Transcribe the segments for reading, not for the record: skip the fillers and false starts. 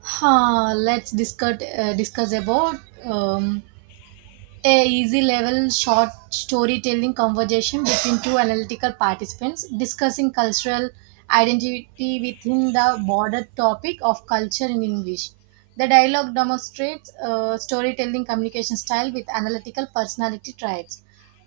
Let's discuss about um, a easy level short storytelling conversation between two analytical participants discussing cultural identity within the broader topic of culture in English. The dialogue demonstrates storytelling communication style with analytical personality traits.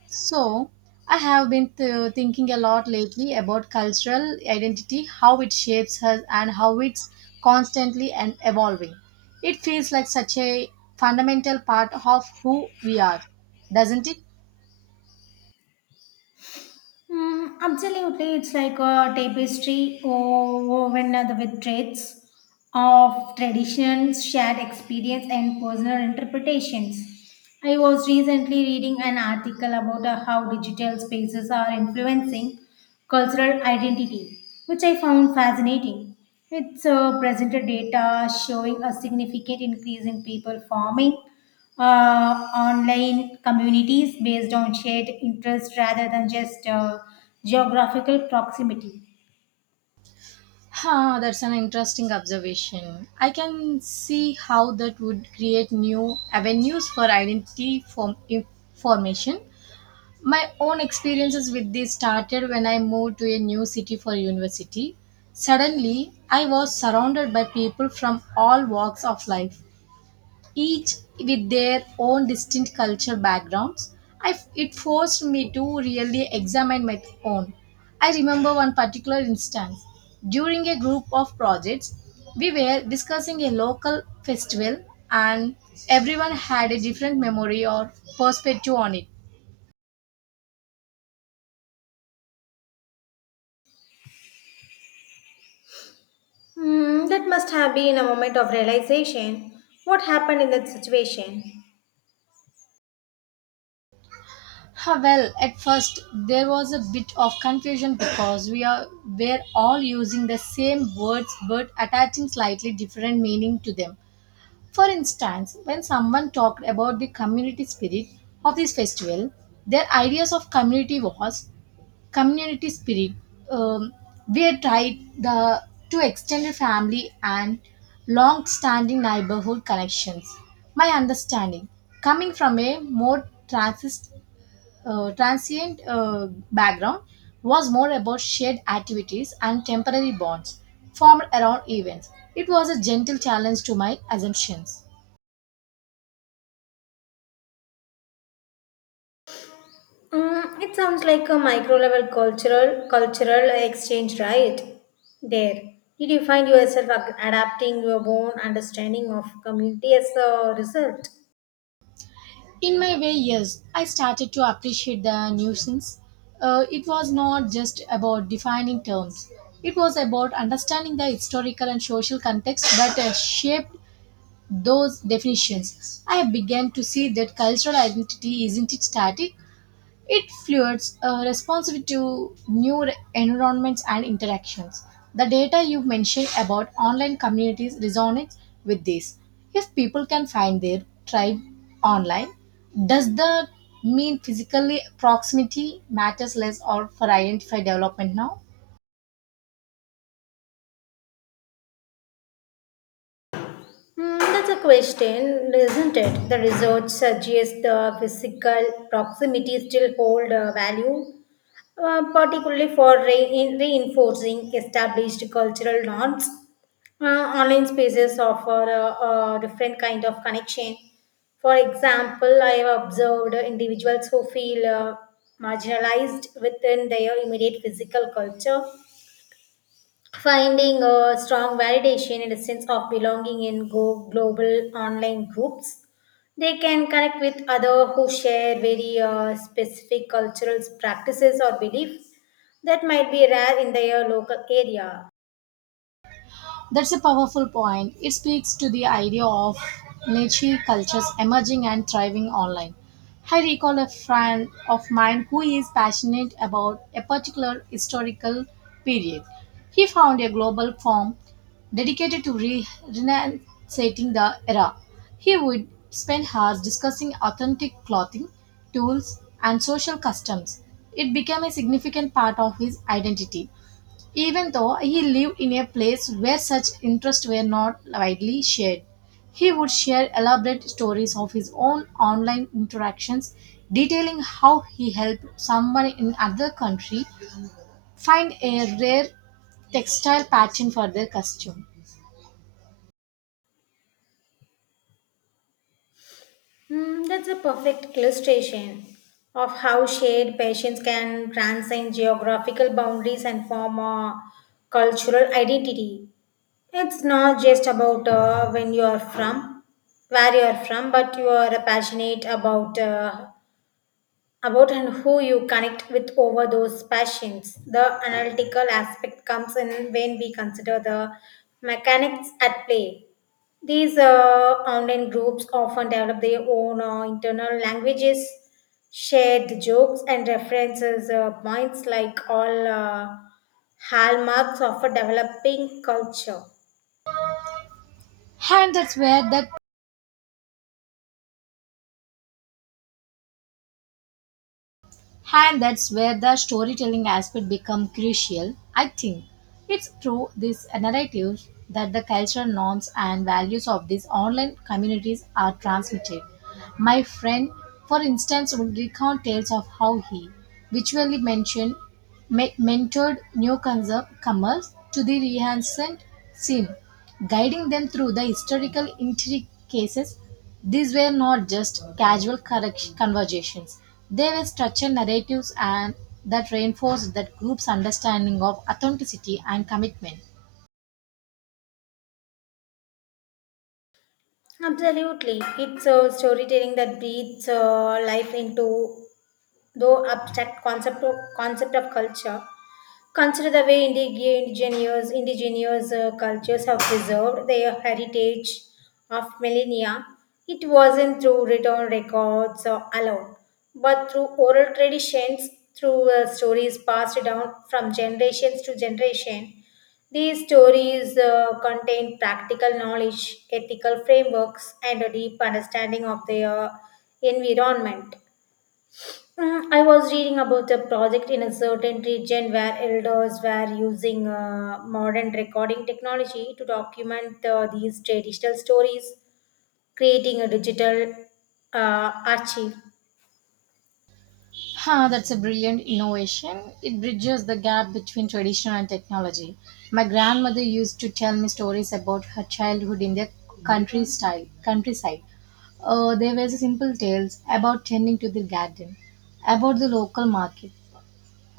So, I have been thinking a lot lately about cultural identity, how it shapes us, and how it's constantly and evolving. It feels like such a fundamental part of who we are, doesn't it? Mm, absolutely, it's like a tapestry woven with threads of traditions, shared experience, and personal interpretations. I was recently reading an article about how digital spaces are influencing cultural identity, which I found fascinating. It's presented data showing a significant increase in people forming online communities based on shared interests rather than just geographical proximity. Huh, that's an interesting observation. I can see how that would create new avenues for information. My own experiences with this started when I moved to a new city for university. Suddenly, I was surrounded by people from all walks of life, each with their own distinct culture backgrounds. It forced me to really examine my own. I remember one particular instance. During a group of projects, we were discussing a local festival, and everyone had a different memory or perspective on it. Hmm, that must have been a moment of realization. What happened in that situation? Ah, well, at first there was a bit of confusion because we are were all using the same words but attaching slightly different meaning to them. For instance, when someone talked about the community spirit of this festival, their ideas of community was community spirit. Um, we had tried the to extended family and long-standing neighborhood connections. My understanding, coming from a more transist transient background was more about shared activities and temporary bonds formed around events. It was a gentle challenge to my assumptions. Mm, it sounds like a micro level cultural exchange, right? There. Did you find yourself adapting your own understanding of community as a result? In my way, yes, I started to appreciate the nuisance. It was not just about defining terms, it was about understanding the historical and social context that shaped those definitions. I began to see that cultural identity isn't it static. It fuels a responsive to new environments and interactions. The data you mentioned about online communities resonates with this. If people can find their tribe online, does that mean physically proximity matters less or for identify development now? Hmm, that's a question, isn't it? The research suggests the physical proximity still hold value, particularly for in reinforcing established cultural norms. Online spaces offer a different kind of connection. For example, I have observed individuals who feel marginalized within their immediate physical culture finding a strong validation and a sense of belonging in go global online groups. They can connect with others who share very specific cultural practices or beliefs that might be rare in their local area. That's a powerful point. It speaks to the idea of niche cultures emerging and thriving online. I recall a friend of mine who is passionate about a particular historical period. He found a global forum dedicated to renunciating the era. He would spend hours discussing authentic clothing, tools, and social customs. It became a significant part of his identity. Even though he lived in a place where such interests were not widely shared, he would share elaborate stories of his own online interactions detailing how he helped someone in another country find a rare textile pattern for their costume. Hmm, that's a perfect illustration of how shared passions can transcend geographical boundaries and form a cultural identity. It's not just about when you are from, where you are from, but you are passionate about and who you connect with over those passions. The analytical aspect comes in when we consider the mechanics at play. These online groups often develop their own internal languages, shared jokes, and references points like all hallmarks of a developing culture. And that's where the And that's where the storytelling aspect become crucial. I think it's through these narratives that the cultural norms and values of these online communities are transmitted. My friend, for instance, would recount tales of how he virtually mentored newcomers to the Renaissance scene, guiding them through the historical intricacies these were not just casual conversations, they were structured narratives and that reinforced that group's understanding of authenticity and commitment. Absolutely. It's a storytelling that breathes life into though abstract concept of culture. Consider the way indigenous cultures have preserved their heritage of millennia. It wasn't through written records or alone, but through oral traditions, through stories passed down from generations to generation. These stories contain practical knowledge, ethical frameworks, and a deep understanding of their environment. Mm, I was reading about a project in a certain region where elders were using modern recording technology to document these traditional stories, creating a digital archive. Huh, that's a brilliant innovation. It bridges the gap between tradition and technology. My grandmother used to tell me stories about her childhood in the countryside. There were simple tales about tending to the garden, about the local market,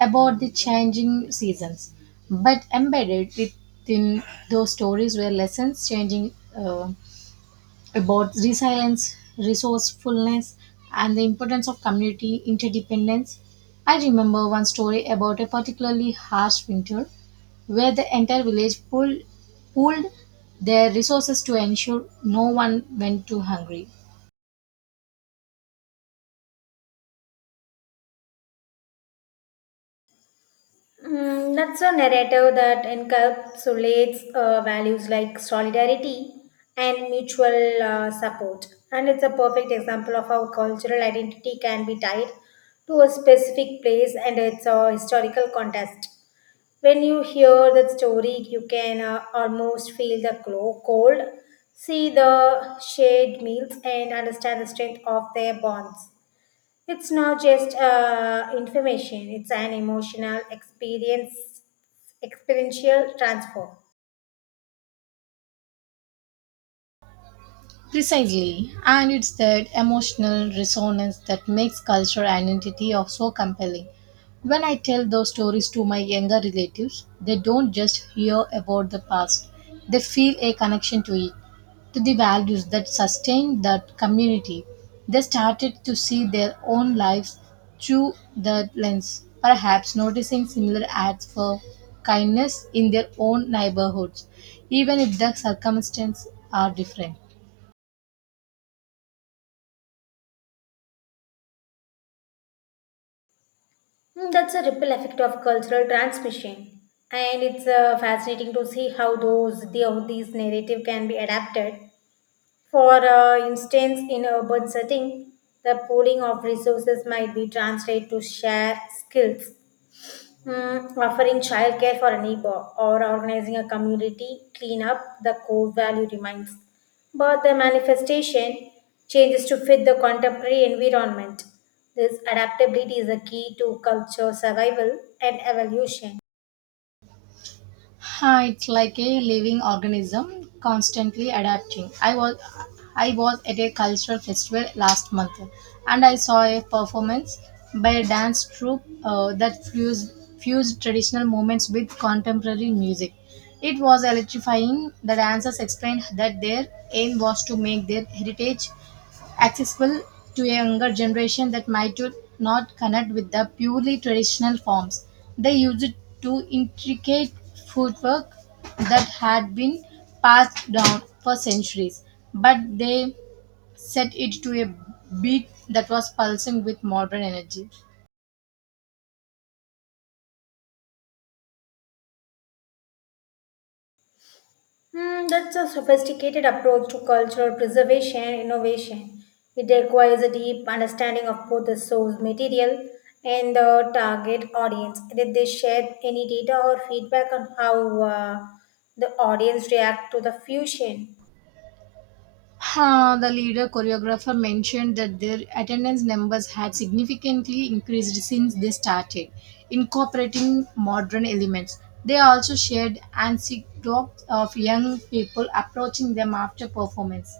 about the changing seasons, but embedded within those stories were lessons changing about resilience, resourcefulness, and the importance of community interdependence. I remember one story about a particularly harsh winter where the entire village pulled pooled their resources to ensure no one went too hungry. Mm, that's a narrative that encapsulates values like solidarity and mutual support. And it's a perfect example of how cultural identity can be tied to a specific place and its historical context. When you hear that story, you can almost feel the cold, see the shared meals, and understand the strength of their bonds. It's not just information, it's an emotional experience, experiential transfer. Precisely, and it's that emotional resonance that makes cultural identity of so compelling. When I tell those stories to my younger relatives, they don't just hear about the past, they feel a connection to it, to the values that sustain that community. They started to see their own lives through that lens, perhaps noticing similar acts for kindness in their own neighborhoods, even if the circumstances are different. Mm, that's a ripple effect of cultural transmission. And it's fascinating to see how how these narrative can be adapted. For instance, in urban setting, the pooling of resources might be translated to share skills, mm, offering childcare for a neighbor or organizing a community cleanup. The core value remains, but the manifestation changes to fit the contemporary environment. This adaptability is a key to culture survival and evolution. Huh, it's like a living organism constantly adapting. I was at a cultural festival last month and I saw a performance by a dance troupe that fused traditional movements with contemporary music. It was electrifying. The dancers explained that their aim was to make their heritage accessible to a younger generation that might to not connect with the purely traditional forms. They used it to intricate footwork that had been passed down for centuries, but they set it to a beat that was pulsing with modern energy. Hmm, that's a sophisticated approach to cultural preservation and innovation. It requires a deep understanding of both the source material and the target audience. Did they share any data or feedback on how the audience react to the fusion? Huh, the leader choreographer mentioned that their attendance numbers had significantly increased since they started, incorporating modern elements. They also shared anecdotes of young people approaching them after performance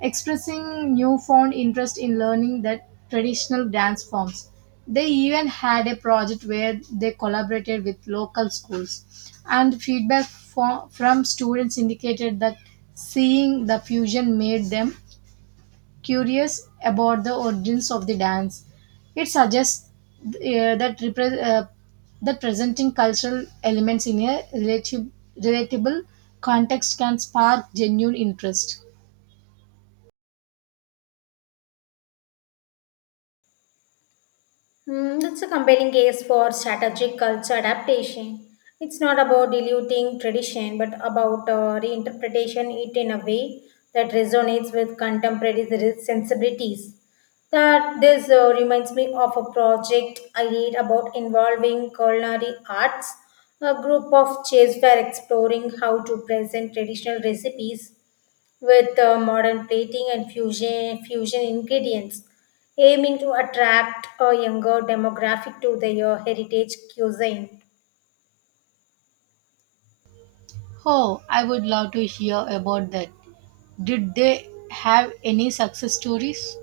expressing newfound interest in learning that traditional dance forms. They even had a project where they collaborated with local schools, and feedback from students indicated that seeing the fusion made them curious about the origins of the dance. It suggests uh, that repre- uh, that presenting cultural elements in a relatable context can spark genuine interest. Hmm, that's a compelling case for strategic culture adaptation. It's not about diluting tradition, but about reinterpretation it in a way that resonates with contemporary sensibilities. That this reminds me of a project I did about involving culinary arts. A group of chefs were exploring how to present traditional recipes with modern plating and fusion ingredients, aiming to attract a younger demographic to their heritage cuisine. Oh, I would love to hear about that. Did they have any success stories?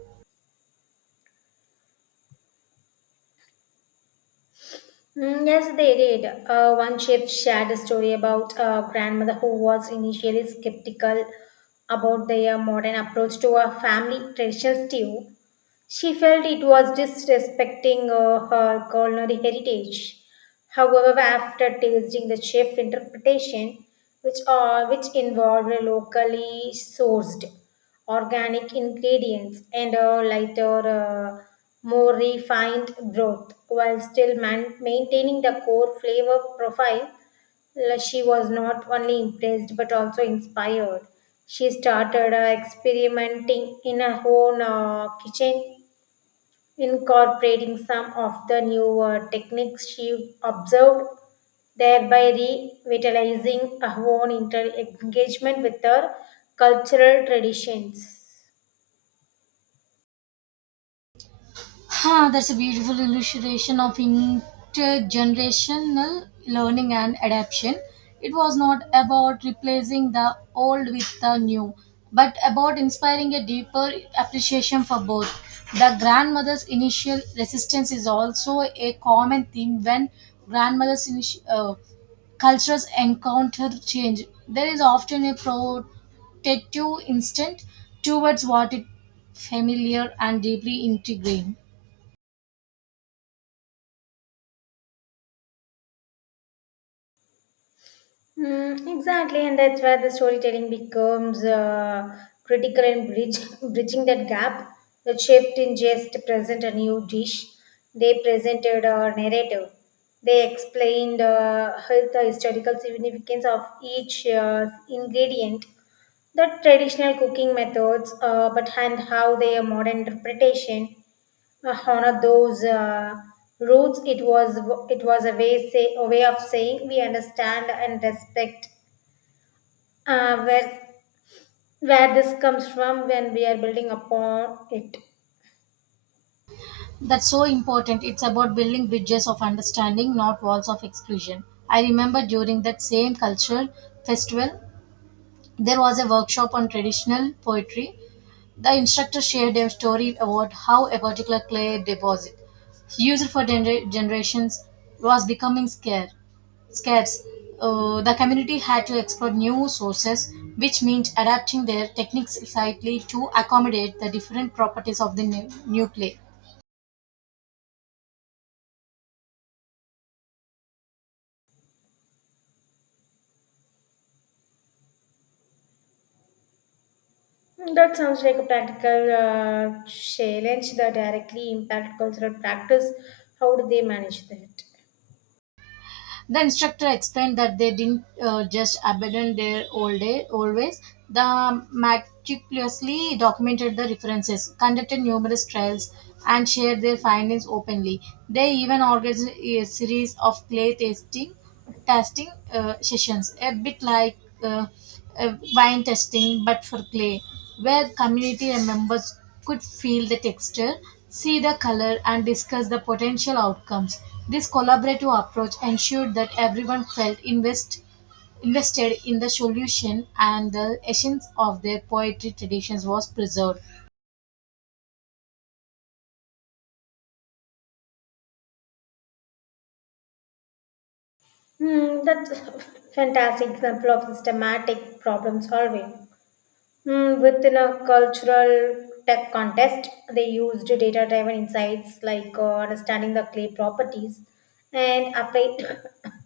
Mm, yes, they did. One chef shared a story about a grandmother who was initially skeptical about their modern approach to a family traditional stew. She felt it was disrespecting her culinary heritage. However, after tasting the chef interpretation, which involved locally sourced organic ingredients and a lighter, uh, more refined broth, while still maintaining the core flavor profile, she was not only impressed but also inspired. She started experimenting in her own kitchen incorporating some of the newer techniques she observed, thereby revitalizing her own engagement with her cultural traditions. Huh, that's a beautiful illustration of intergenerational learning and adaptation. It was not about replacing the old with the new, but about inspiring a deeper appreciation for both. The grandmother's initial resistance is also a common theme when grandmother's initi- uh, cultures encounter change. There is often a protective instinct towards what is familiar and deeply intriguing. Mm, exactly, and that's where the storytelling becomes critical in bridging that gap. The shift in just present a new dish, they presented a narrative. They explained the historical significance of each ingredient the traditional cooking methods, but and how their modern interpretation honor those roots. It was it was a way of saying we understand and respect uh, where where this comes from when we are building upon it. That's so important. It's about building bridges of understanding, not walls of exclusion. I remember during that same cultural festival, there was a workshop on traditional poetry. The instructor shared a story about how a particular clay deposit, used for generations, was becoming scarce. The community had to explore new sources, which meant adapting their techniques slightly to accommodate the different properties of the new clay. That sounds like a practical challenge that directly impact cultural practice. How do they manage that? The instructor explained that they didn't just abandon their old day, always. The meticulously documented the references, conducted numerous trials, and shared their findings openly. They even organized a series of clay tasting testing sessions, a bit like uh, wine testing but for clay, where community members could feel the texture, see the color, and discuss the potential outcomes. This collaborative approach ensured that everyone felt invested in the solution and the essence of their poetry traditions was preserved. Hmm, that's a fantastic example of systematic problem solving. Hmm, within a cultural tech contest, they used data driven insights like understanding the clay properties and applied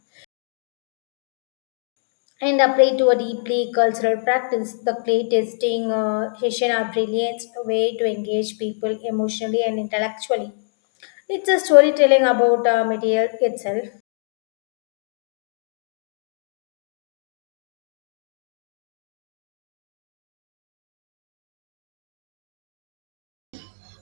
and applied to a deeply cultural practice. The clay testing session are brilliant way to engage people emotionally and intellectually. It's a storytelling about material itself.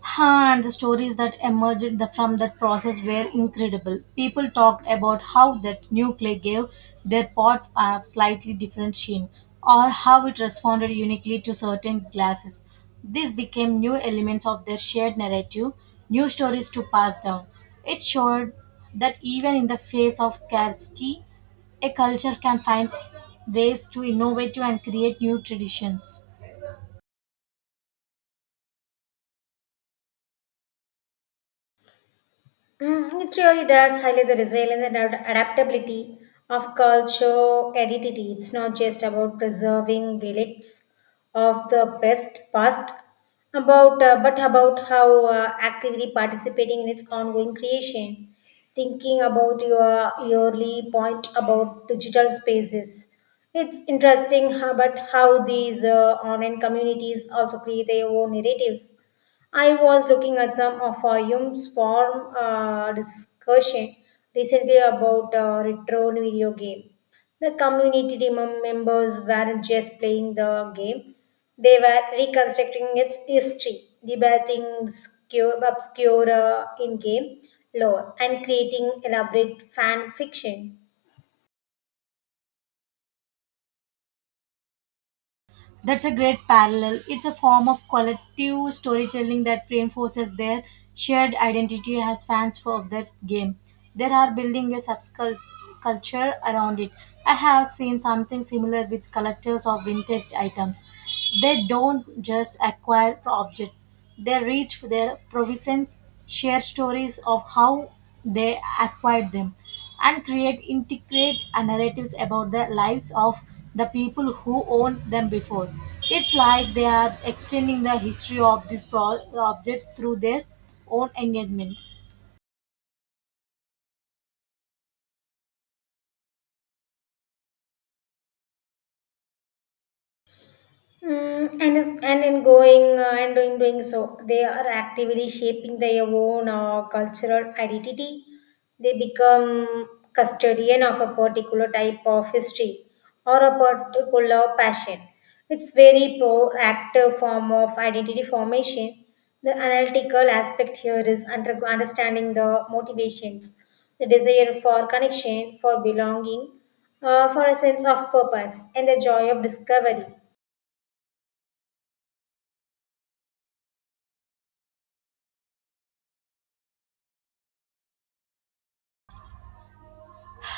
Huh, and the stories that emerged from that process were incredible. People talked about how that new clay gave their pots a slightly different sheen, or how it responded uniquely to certain glasses. These became new elements of their shared narrative, new stories to pass down. It showed that even in the face of scarcity, a culture can find ways to innovate and create new traditions. Mm, it really does highlight the resilience and adaptability of culture identity. It's not just about preserving relics of the best past, about but about how actively participating in its ongoing creation. Thinking about your yearly point about digital spaces. It's interesting how, but how these online communities also create their own narratives. I was looking at some of Hume's form discussion recently about retro video game. The community members weren't just playing the game; they were reconstructing its history, debating obscure in-game lore, and creating elaborate fan fiction. That's a great parallel. It's a form of collective storytelling that reinforces their shared identity as fans for that game. They are building a subculture around it. I have seen something similar with collectors of vintage items. They don't just acquire objects, they reach for their provisions, share stories of how they acquired them and create integrate narratives about the lives of the people who owned them before. It's like they are extending the history of these objects through their own engagement. Mm, and is, and in going and doing so, they are actively shaping their own cultural identity. They become custodian of a particular type of history or a particular passion. It's very proactive form of identity formation. The analytical aspect here is understanding the motivations, the desire for connection, for belonging, for a sense of purpose, and the joy of discovery.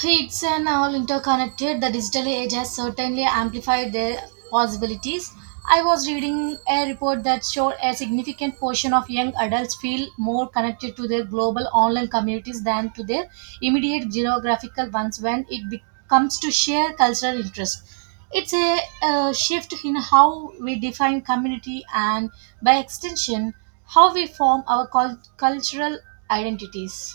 It's an all interconnected. The digital age has certainly amplified their possibilities. I was reading a report that showed a significant portion of young adults feel more connected to their global online communities than to their immediate geographical ones when comes to shared cultural interest. It's a, shift in how we define community and, by extension, how we form our cultural identities.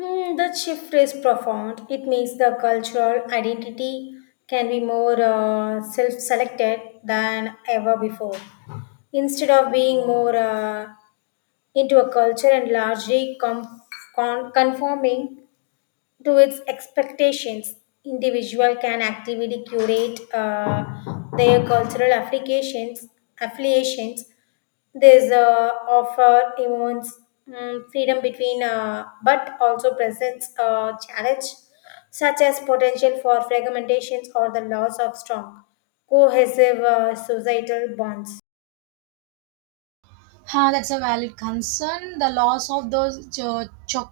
Hmm, that shift is profound. It makes the cultural identity can be more self-selected than ever before. Instead of being more into a culture and largely conforming to its expectations. Individual can actively curate their affiliations. There's offer events mm, freedom between, but also presents challenge such as potential for fragmentations or the loss of strong cohesive societal bonds. Huh, that's a valid concern. The loss of those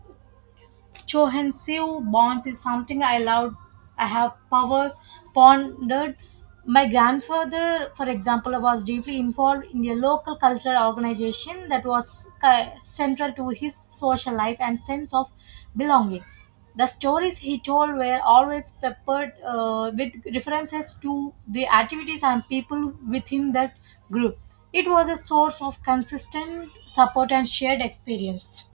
Cohesive bonds is something I loved. I have power pondered. My grandfather, for example, was deeply involved in a local cultural organization that was central to his social life and sense of belonging. The stories he told were always peppered with references to the activities and people within that group. It was a source of consistent support and shared experience.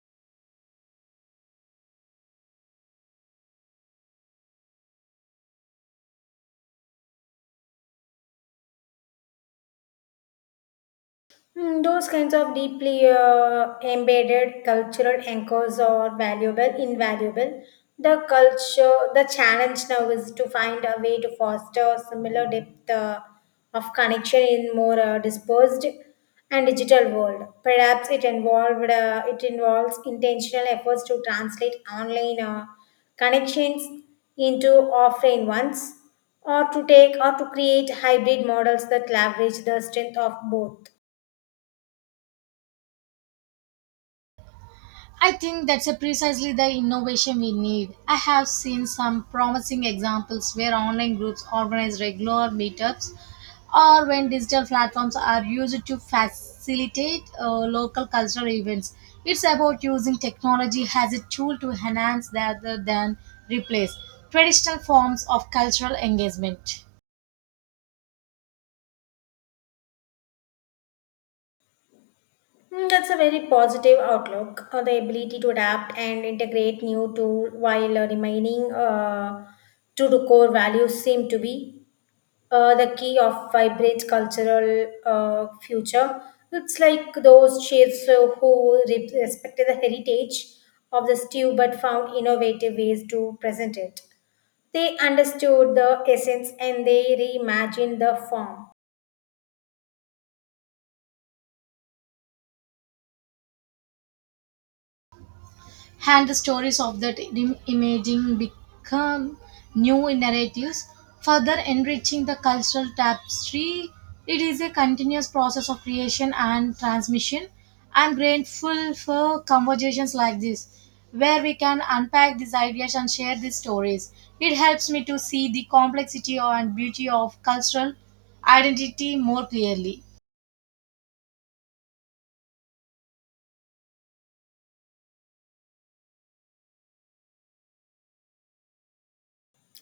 Mm, those kinds of deeply embedded cultural anchors are invaluable. The culture, the challenge now is to find a way to foster similar depth of connection in more dispersed and digital world. Perhaps it it involves intentional efforts to translate online connections into offline ones, or to create hybrid models that leverage the strength of both. I think that's a precisely the innovation we need. I have seen some promising examples where online groups organize regular meetups or when digital platforms are used to facilitate local cultural events. It's about using technology as a tool to enhance rather than replace traditional forms of cultural engagement. Mm, that's a very positive outlook. The ability to adapt and integrate new tool while remaining true to the core values seem to be the key of vibrant cultural future. It's like those chefs who respected the heritage of the stew but found innovative ways to present it. They understood the essence and they reimagined the form. And the stories of that imaging become new narratives, further enriching the cultural tapestry. It is a continuous process of creation and transmission. I'm grateful for conversations like this, where we can unpack these ideas and share these stories. It helps me to see the complexity and beauty of cultural identity more clearly.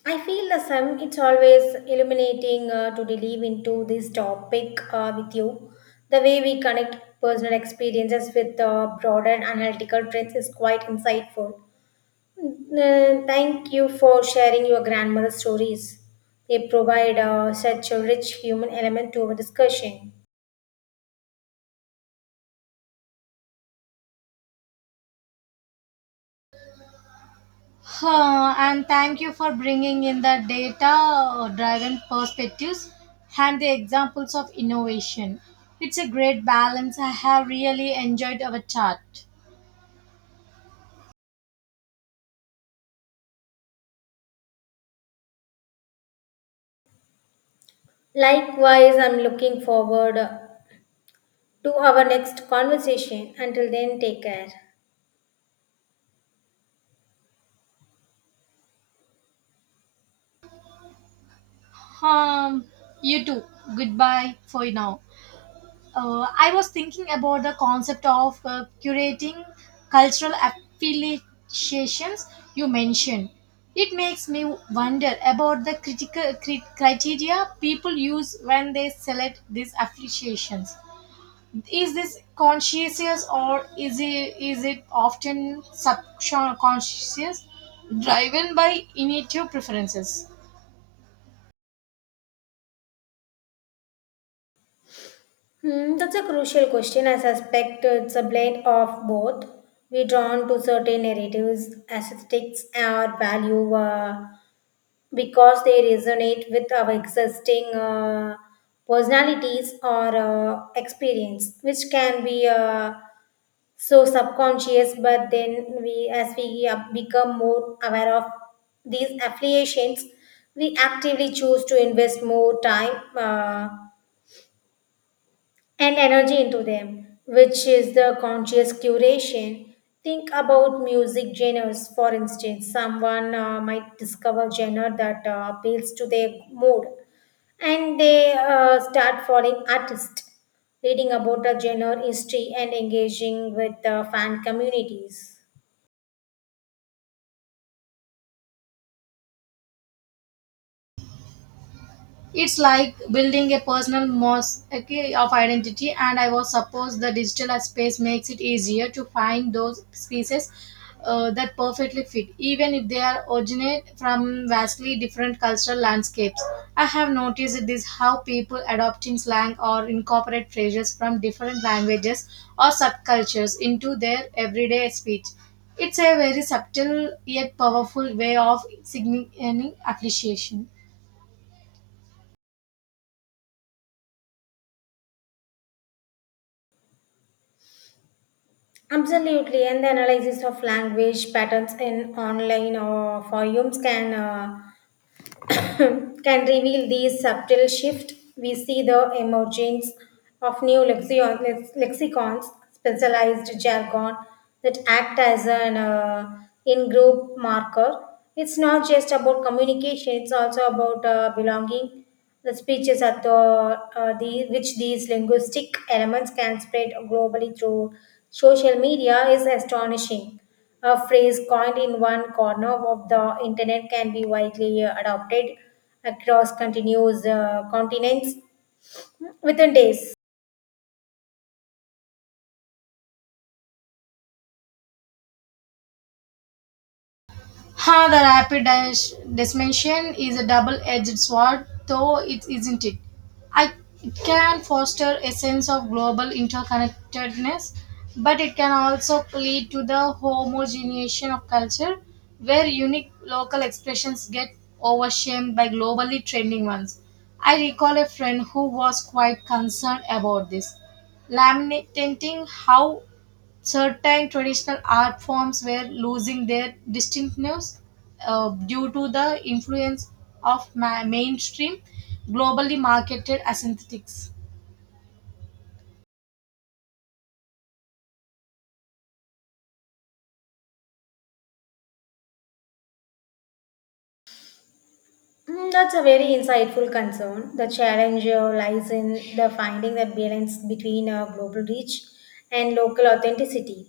I feel the same. It's always illuminating to delve into this topic with you. The way we connect personal experiences with broader analytical trends is quite insightful. Mm, thank you for sharing your grandmother's stories. They provide such a rich human element to our discussion. Huh, and thank you for bringing in the data driven perspectives and the examples of innovation. It's a great balance. I have really enjoyed our chat. Likewise, I'm looking forward to our next conversation. Until then, take care. Um, you too. Goodbye for now. I was thinking about the concept of curating cultural affiliations you mentioned. It makes me wonder about the critical criteria people use when they select these affiliations. Is this conscious or is it often subconscious, driven by intuitive preferences? Hmm, that's a crucial question. I suspect it's a blend of both. We drawn to certain narratives, aesthetics, or value because they resonate with our existing personalities or experience, which can be so subconscious. But then, as we become more aware of these affiliations, we actively choose to invest more time. Uh, and energy into them, which is the conscious curation. Think about music genres, for instance. Someone might discover genre that appeals to their mood, and they start following artists. Reading about the genre history and engaging with the fan communities. It's like building a personal mosaic of identity, and I was suppose the digital space makes it easier to find those pieces that perfectly fit, even if they are originate from vastly different cultural landscapes. I have noticed this how people adopting slang or incorporate phrases from different languages or subcultures into their everyday speech. It's a very subtle yet powerful way of signaling appreciation. Absolutely, and the analysis of language patterns in online or forums can can reveal these subtle shifts. We see the emergence of new lexicons, specialized jargon that act as an in-group marker. It's not just about communication; it's also about belonging the speeches are thought, which these linguistic elements can spread globally through social media is astonishing. A phrase coined in one corner of the internet can be widely adopted across continuous continents within days. Ha, the rapid dissemination is a double-edged sword, though it isn't it. I, it can foster a sense of global interconnectedness, but it can also lead to the homogenization of culture, where unique local expressions get overshadowed by globally trending ones. I recall a friend who was quite concerned about this, lamenting how certain traditional art forms were losing their distinctiveness due to the influence of mainstream globally marketed aesthetics. Mm, that's a very insightful concern. The challenge lies in the finding the balance between global reach and local authenticity.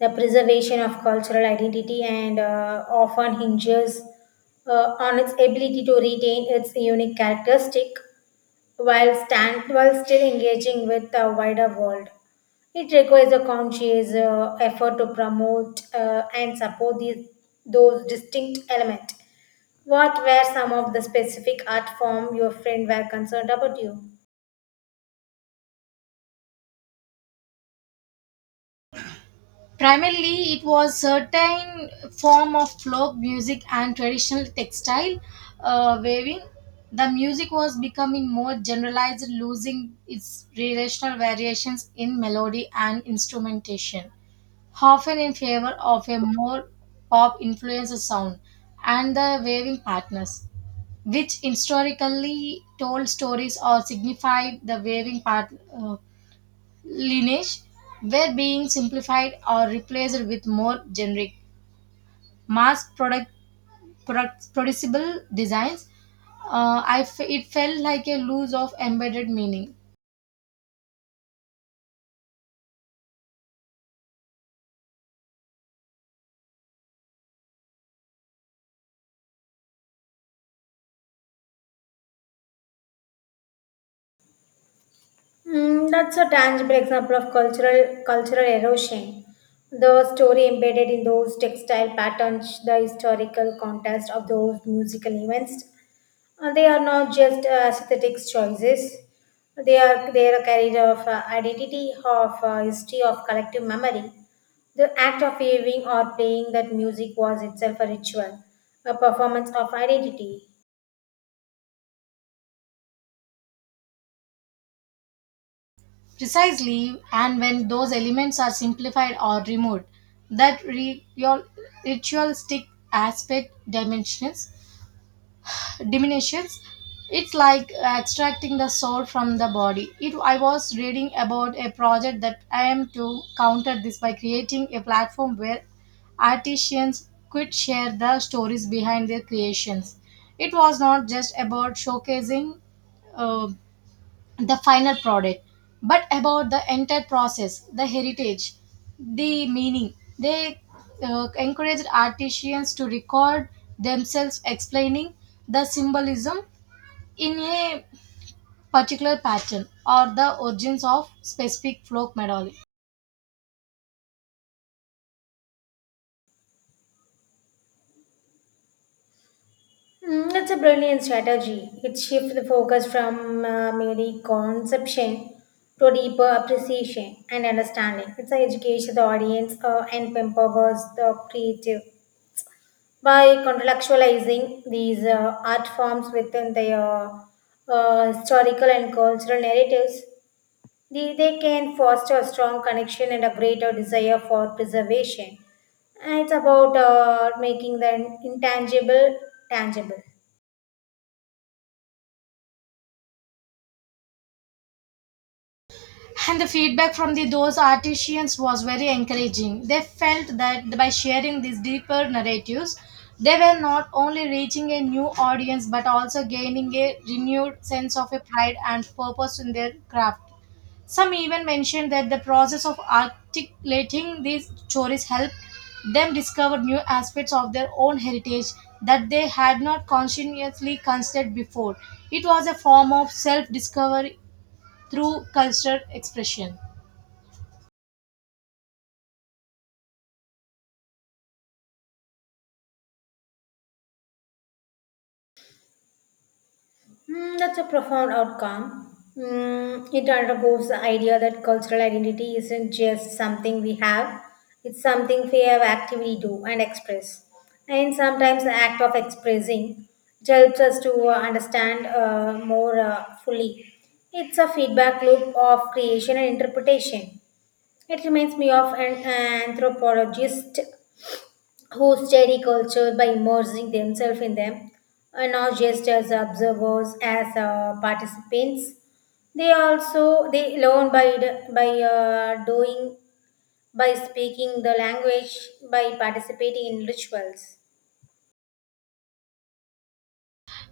The preservation of cultural identity and often hinges on its ability to retain its unique characteristic while stand while still engaging with the wider world. It requires a conscious effort to promote and support these those distinct elements. What were some of the specific art form your friend were concerned about you? Primarily it was certain form of folk music and traditional textile weaving. The music was becoming more generalized losing its relational variations in melody and instrumentation often in favor of a more pop influenced sound, and the waving partners, which historically told stories or signified the waving part uh, lineage, were being simplified or replaced with more generic, mass product, product producible designs. It felt like a loss of embedded meaning. Mm, that's a tangible example of cultural erosion. The story embedded in those textile patterns, the historical context of those musical events, they are not just aesthetic choices. They are carried of identity, of history, of collective memory. The act of waving or playing that music was itself a ritual, a performance of identity. Precisely, and when those elements are simplified or removed, that your ritualistic aspect dimensions diminishes. It's like extracting the soul from the body. It, I was reading about a project that I am to counter this by creating a platform where artisans could share the stories behind their creations. It was not just about showcasing uh, the final product but about the entire process, the heritage, the meaning. They encouraged artisans to record themselves explaining the symbolism in a particular pattern or the origins of specific folk melody. Mm, that's a brilliant strategy. It shifts the focus from merely conception to deeper appreciation and understanding. It educates the audience and empowers the creative by contextualizing these art forms within their historical and cultural narratives. They can foster a strong connection and a greater desire for preservation. And it's about making the intangible tangible. And the feedback from the, those artisans was very encouraging. They felt that by sharing these deeper narratives, they were not only reaching a new audience but also gaining a renewed sense of a pride and purpose in their craft. Some even mentioned that the process of articulating these stories helped them discover new aspects of their own heritage that they had not consciously considered before. It was a form of self discovery through cultural expression. Mm, that's a profound outcome. Mm, it undergoes the idea that cultural identity isn't just something we have, it's something we have actively do and express. And sometimes the act of expressing it helps us to understand more fully. It's a feedback loop of creation and interpretation. It reminds me of an anthropologist who study culture by immersing themselves in them, and not just as observers, as participants. They also they learn by doing, by speaking the language, by participating in rituals.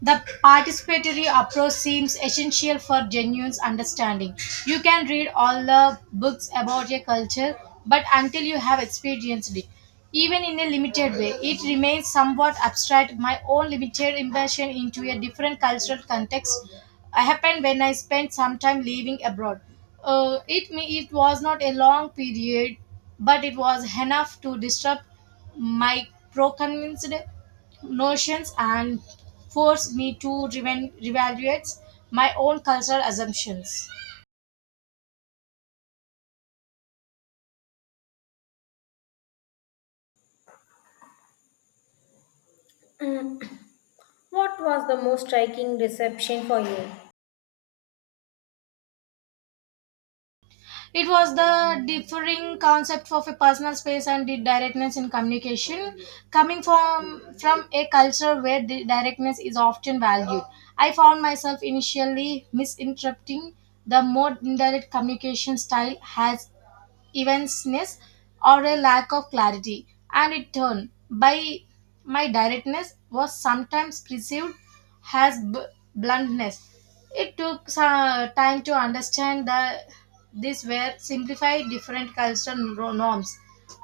The participatory approach seems essential for genuine understanding. You can read all the books about a culture, but until you have experienced it, even in a limited way, it remains somewhat abstract. My own limited immersion into a different cultural context happened when I spent some time living abroad. It was not a long period, but it was enough to disrupt my pro-convinced notions and forced me to reevaluate my own cultural assumptions. Mm. What was the most striking reception for you? It was the differing concept of a personal space and the directness in communication coming from a culture where the directness is often valued. I found myself initially misinterpreting the more indirect communication style as evenness, or a lack of clarity, and in turn, by my directness was sometimes perceived as bluntness. It took some time to understand that these were simplified different cultural norms,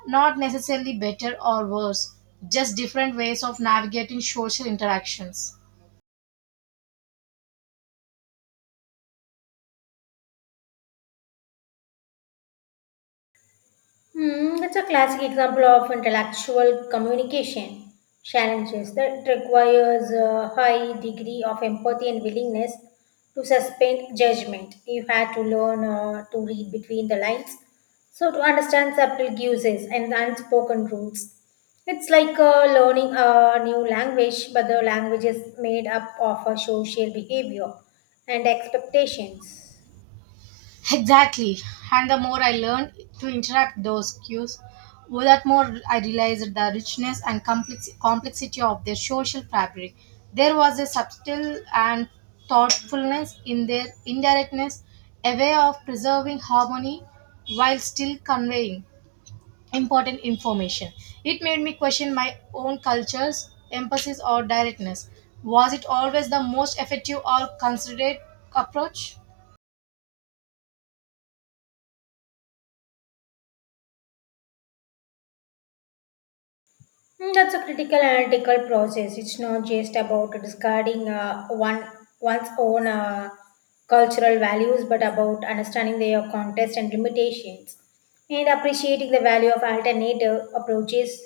not necessarily better or worse, just different ways of navigating social interactions. Hmm, that's a classic example of intellectual communication challenges that requires a high degree of empathy and willingness to suspend judgment. You had to learn to read between the lines, so to understand subtle uses and unspoken rules. It's like learning a new language, but the language is made up of social behavior and expectations. Exactly. And the more I learned to interrupt those cues, well, that more I realized the richness and complexity of their social fabric. There was a subtle and thoughtfulness in their indirectness, a way of preserving harmony while still conveying important information. It made me question my own culture's emphasis or directness. Was it always the most effective or considerate approach? Mm, that's a critical analytical process. It's not just about discarding one's own cultural values, but about understanding their context and limitations, and appreciating the value of alternative approaches.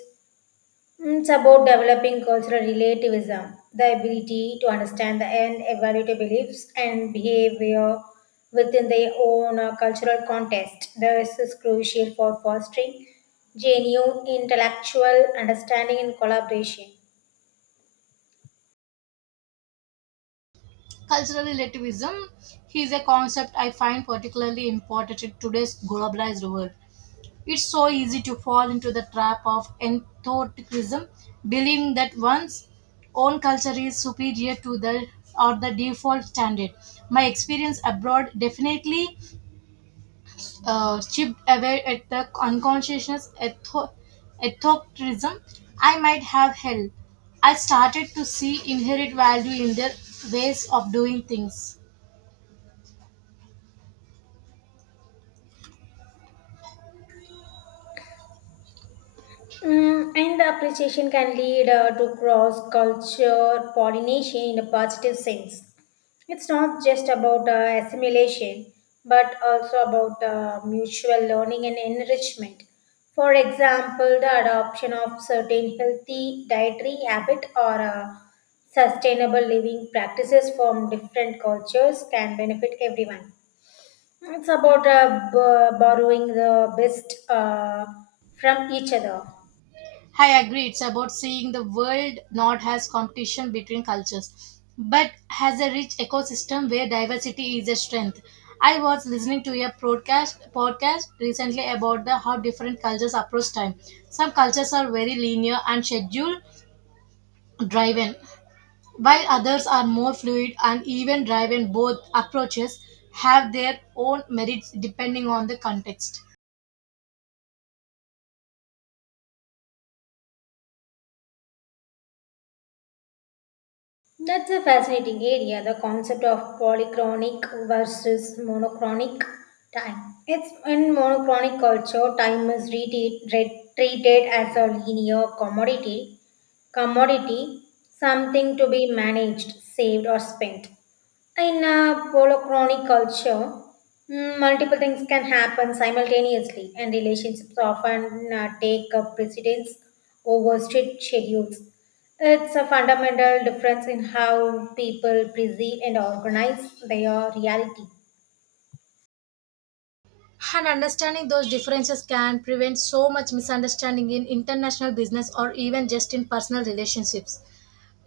Mm, it's about developing cultural relativism, the ability to understand the and evaluate the beliefs and behavior within their own cultural context. This is crucial for fostering genuine intellectual understanding and collaboration. Cultural relativism is a concept I find particularly important in today's globalized world. It's so easy to fall into the trap of enthusiasm, believing that one's own culture is superior to the or the default standard. My experience abroad definitely chipped away at the unconscious etho- ethocentrism I might have held. I started to see inherent value in their ways of doing things. Mm, and the appreciation can lead to cross culture pollination in a positive sense. It's not just about assimilation, but also about mutual learning and enrichment. For example, the adoption of certain healthy dietary habit or sustainable living practices from different cultures can benefit everyone. It's about borrowing the best from each other. I agree. It's about seeing the world not as competition between cultures, but as a rich ecosystem where diversity is a strength. I was listening to a broadcast podcast recently about the how different cultures approach time. Some cultures are very linear and schedule driven, while others are more fluid and even driven. Both approaches have their own merits depending on the context. That's a fascinating area, the concept of polychronic versus monochronic time. It's in monochronic culture, time is treated as a linear commodity, something to be managed, saved, or spent. In a polychronic culture, mm, multiple things can happen simultaneously, and relationships often take up precedence over strict schedules. It's a fundamental difference in how people perceive and organize their reality. And understanding those differences can prevent so much misunderstanding in international business or even just in personal relationships.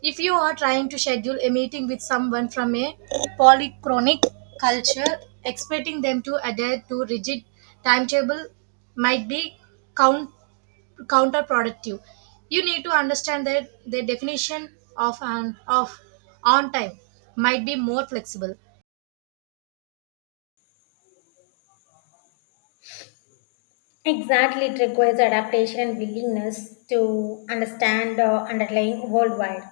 If you are trying to schedule a meeting with someone from a polychronic culture, expecting them to adhere to rigid timetable might be count, counterproductive. You need to understand that the definition of an of on time might be more flexible. Exactly, it requires adaptation and willingness to understand underlying worldwide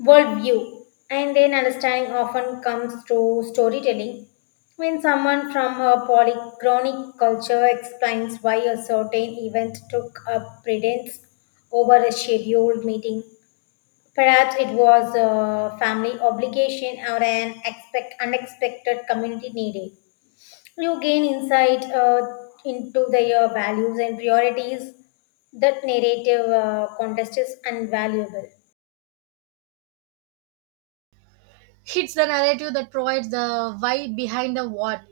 worldview, and then understanding often comes through storytelling. When someone from a polychronic culture explains why a certain event took up precedence over a scheduled meeting, perhaps it was a family obligation or an unexpected community need. You gain insight into their values and priorities. That narrative context is invaluable. It's the narrative that provides the why behind the what.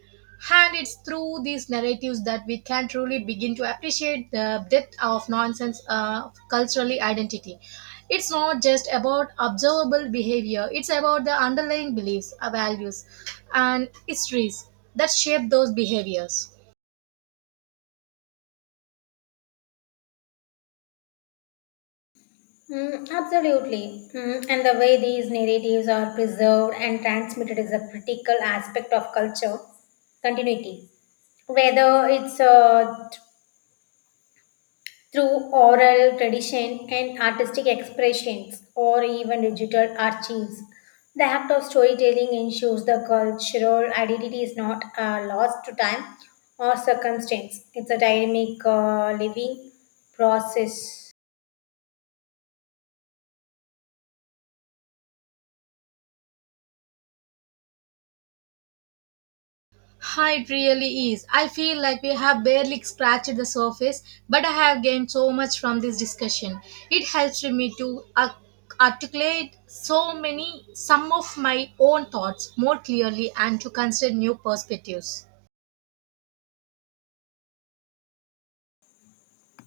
And it's through these narratives that we can truly begin to appreciate the depth of nonsense of culturally identity. It's not just about observable behavior, it's about the underlying beliefs, values, and histories that shape those behaviors. Mm, absolutely. Mm, and the way these narratives are preserved and transmitted is a critical aspect of culture continuity, whether it's through oral tradition and artistic expressions or even digital archives. The act of storytelling ensures the cultural identity is not lost to time or circumstance. It's a dynamic living process. Hi, it really is. I feel like we have barely scratched the surface, but I have gained so much from this discussion. It helps me to articulate so many, some of my own thoughts more clearly and to consider new perspectives.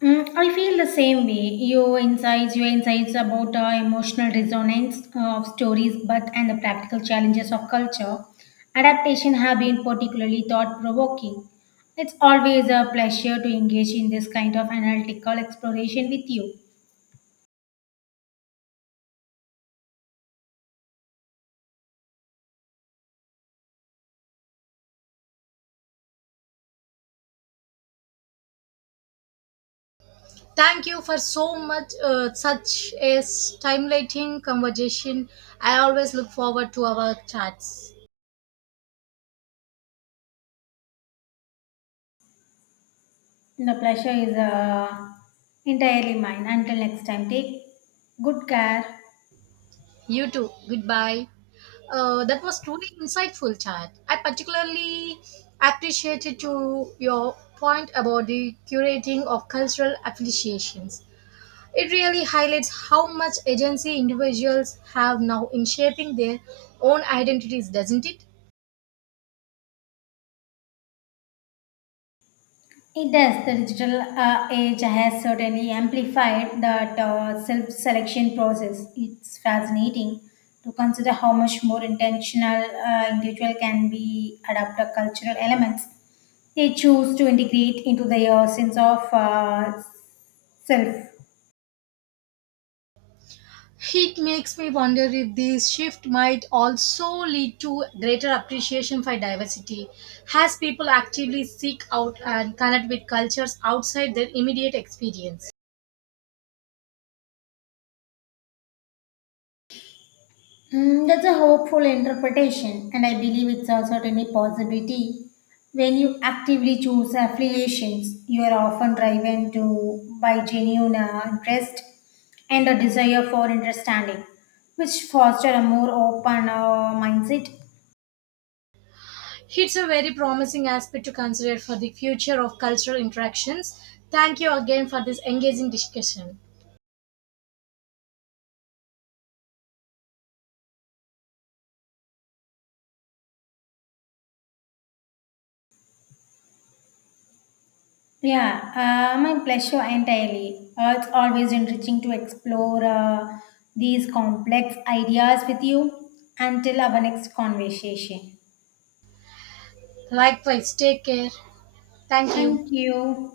Mm, I feel the same way. Your insights about emotional resonance of stories, but and the practical challenges of culture adaptation have been particularly thought provoking. It's always a pleasure to engage in this kind of analytical exploration with you. Thank you for so much, such a stimulating conversation. I always look forward to our chats. The pleasure is entirely mine. Until next time, take good care. You too. Goodbye. That was truly insightful chat. I particularly appreciated to your point about the curating of cultural affiliations. It really highlights how much agency individuals have now in shaping their own identities, doesn't it? It does. The digital age has certainly amplified that self selection process. It's fascinating to consider how much more intentional individual can be adapt the cultural elements they choose to integrate into their sense of self. It makes me wonder if this shift might also lead to greater appreciation for diversity as people actively seek out and connect with cultures outside their immediate experience. Hmm, that's a hopeful interpretation, and I believe it's also certainly possibility. When you actively choose affiliations, you are often driven to by genuine interest and a desire for understanding, which foster a more open mindset. It's a very promising aspect to consider for the future of cultural interactions. Thank you again for this engaging discussion. Yeah, my pleasure entirely. It's always enriching to explore these complex ideas with you. Until our next conversation. Likewise, take care. Thank you. Thank you.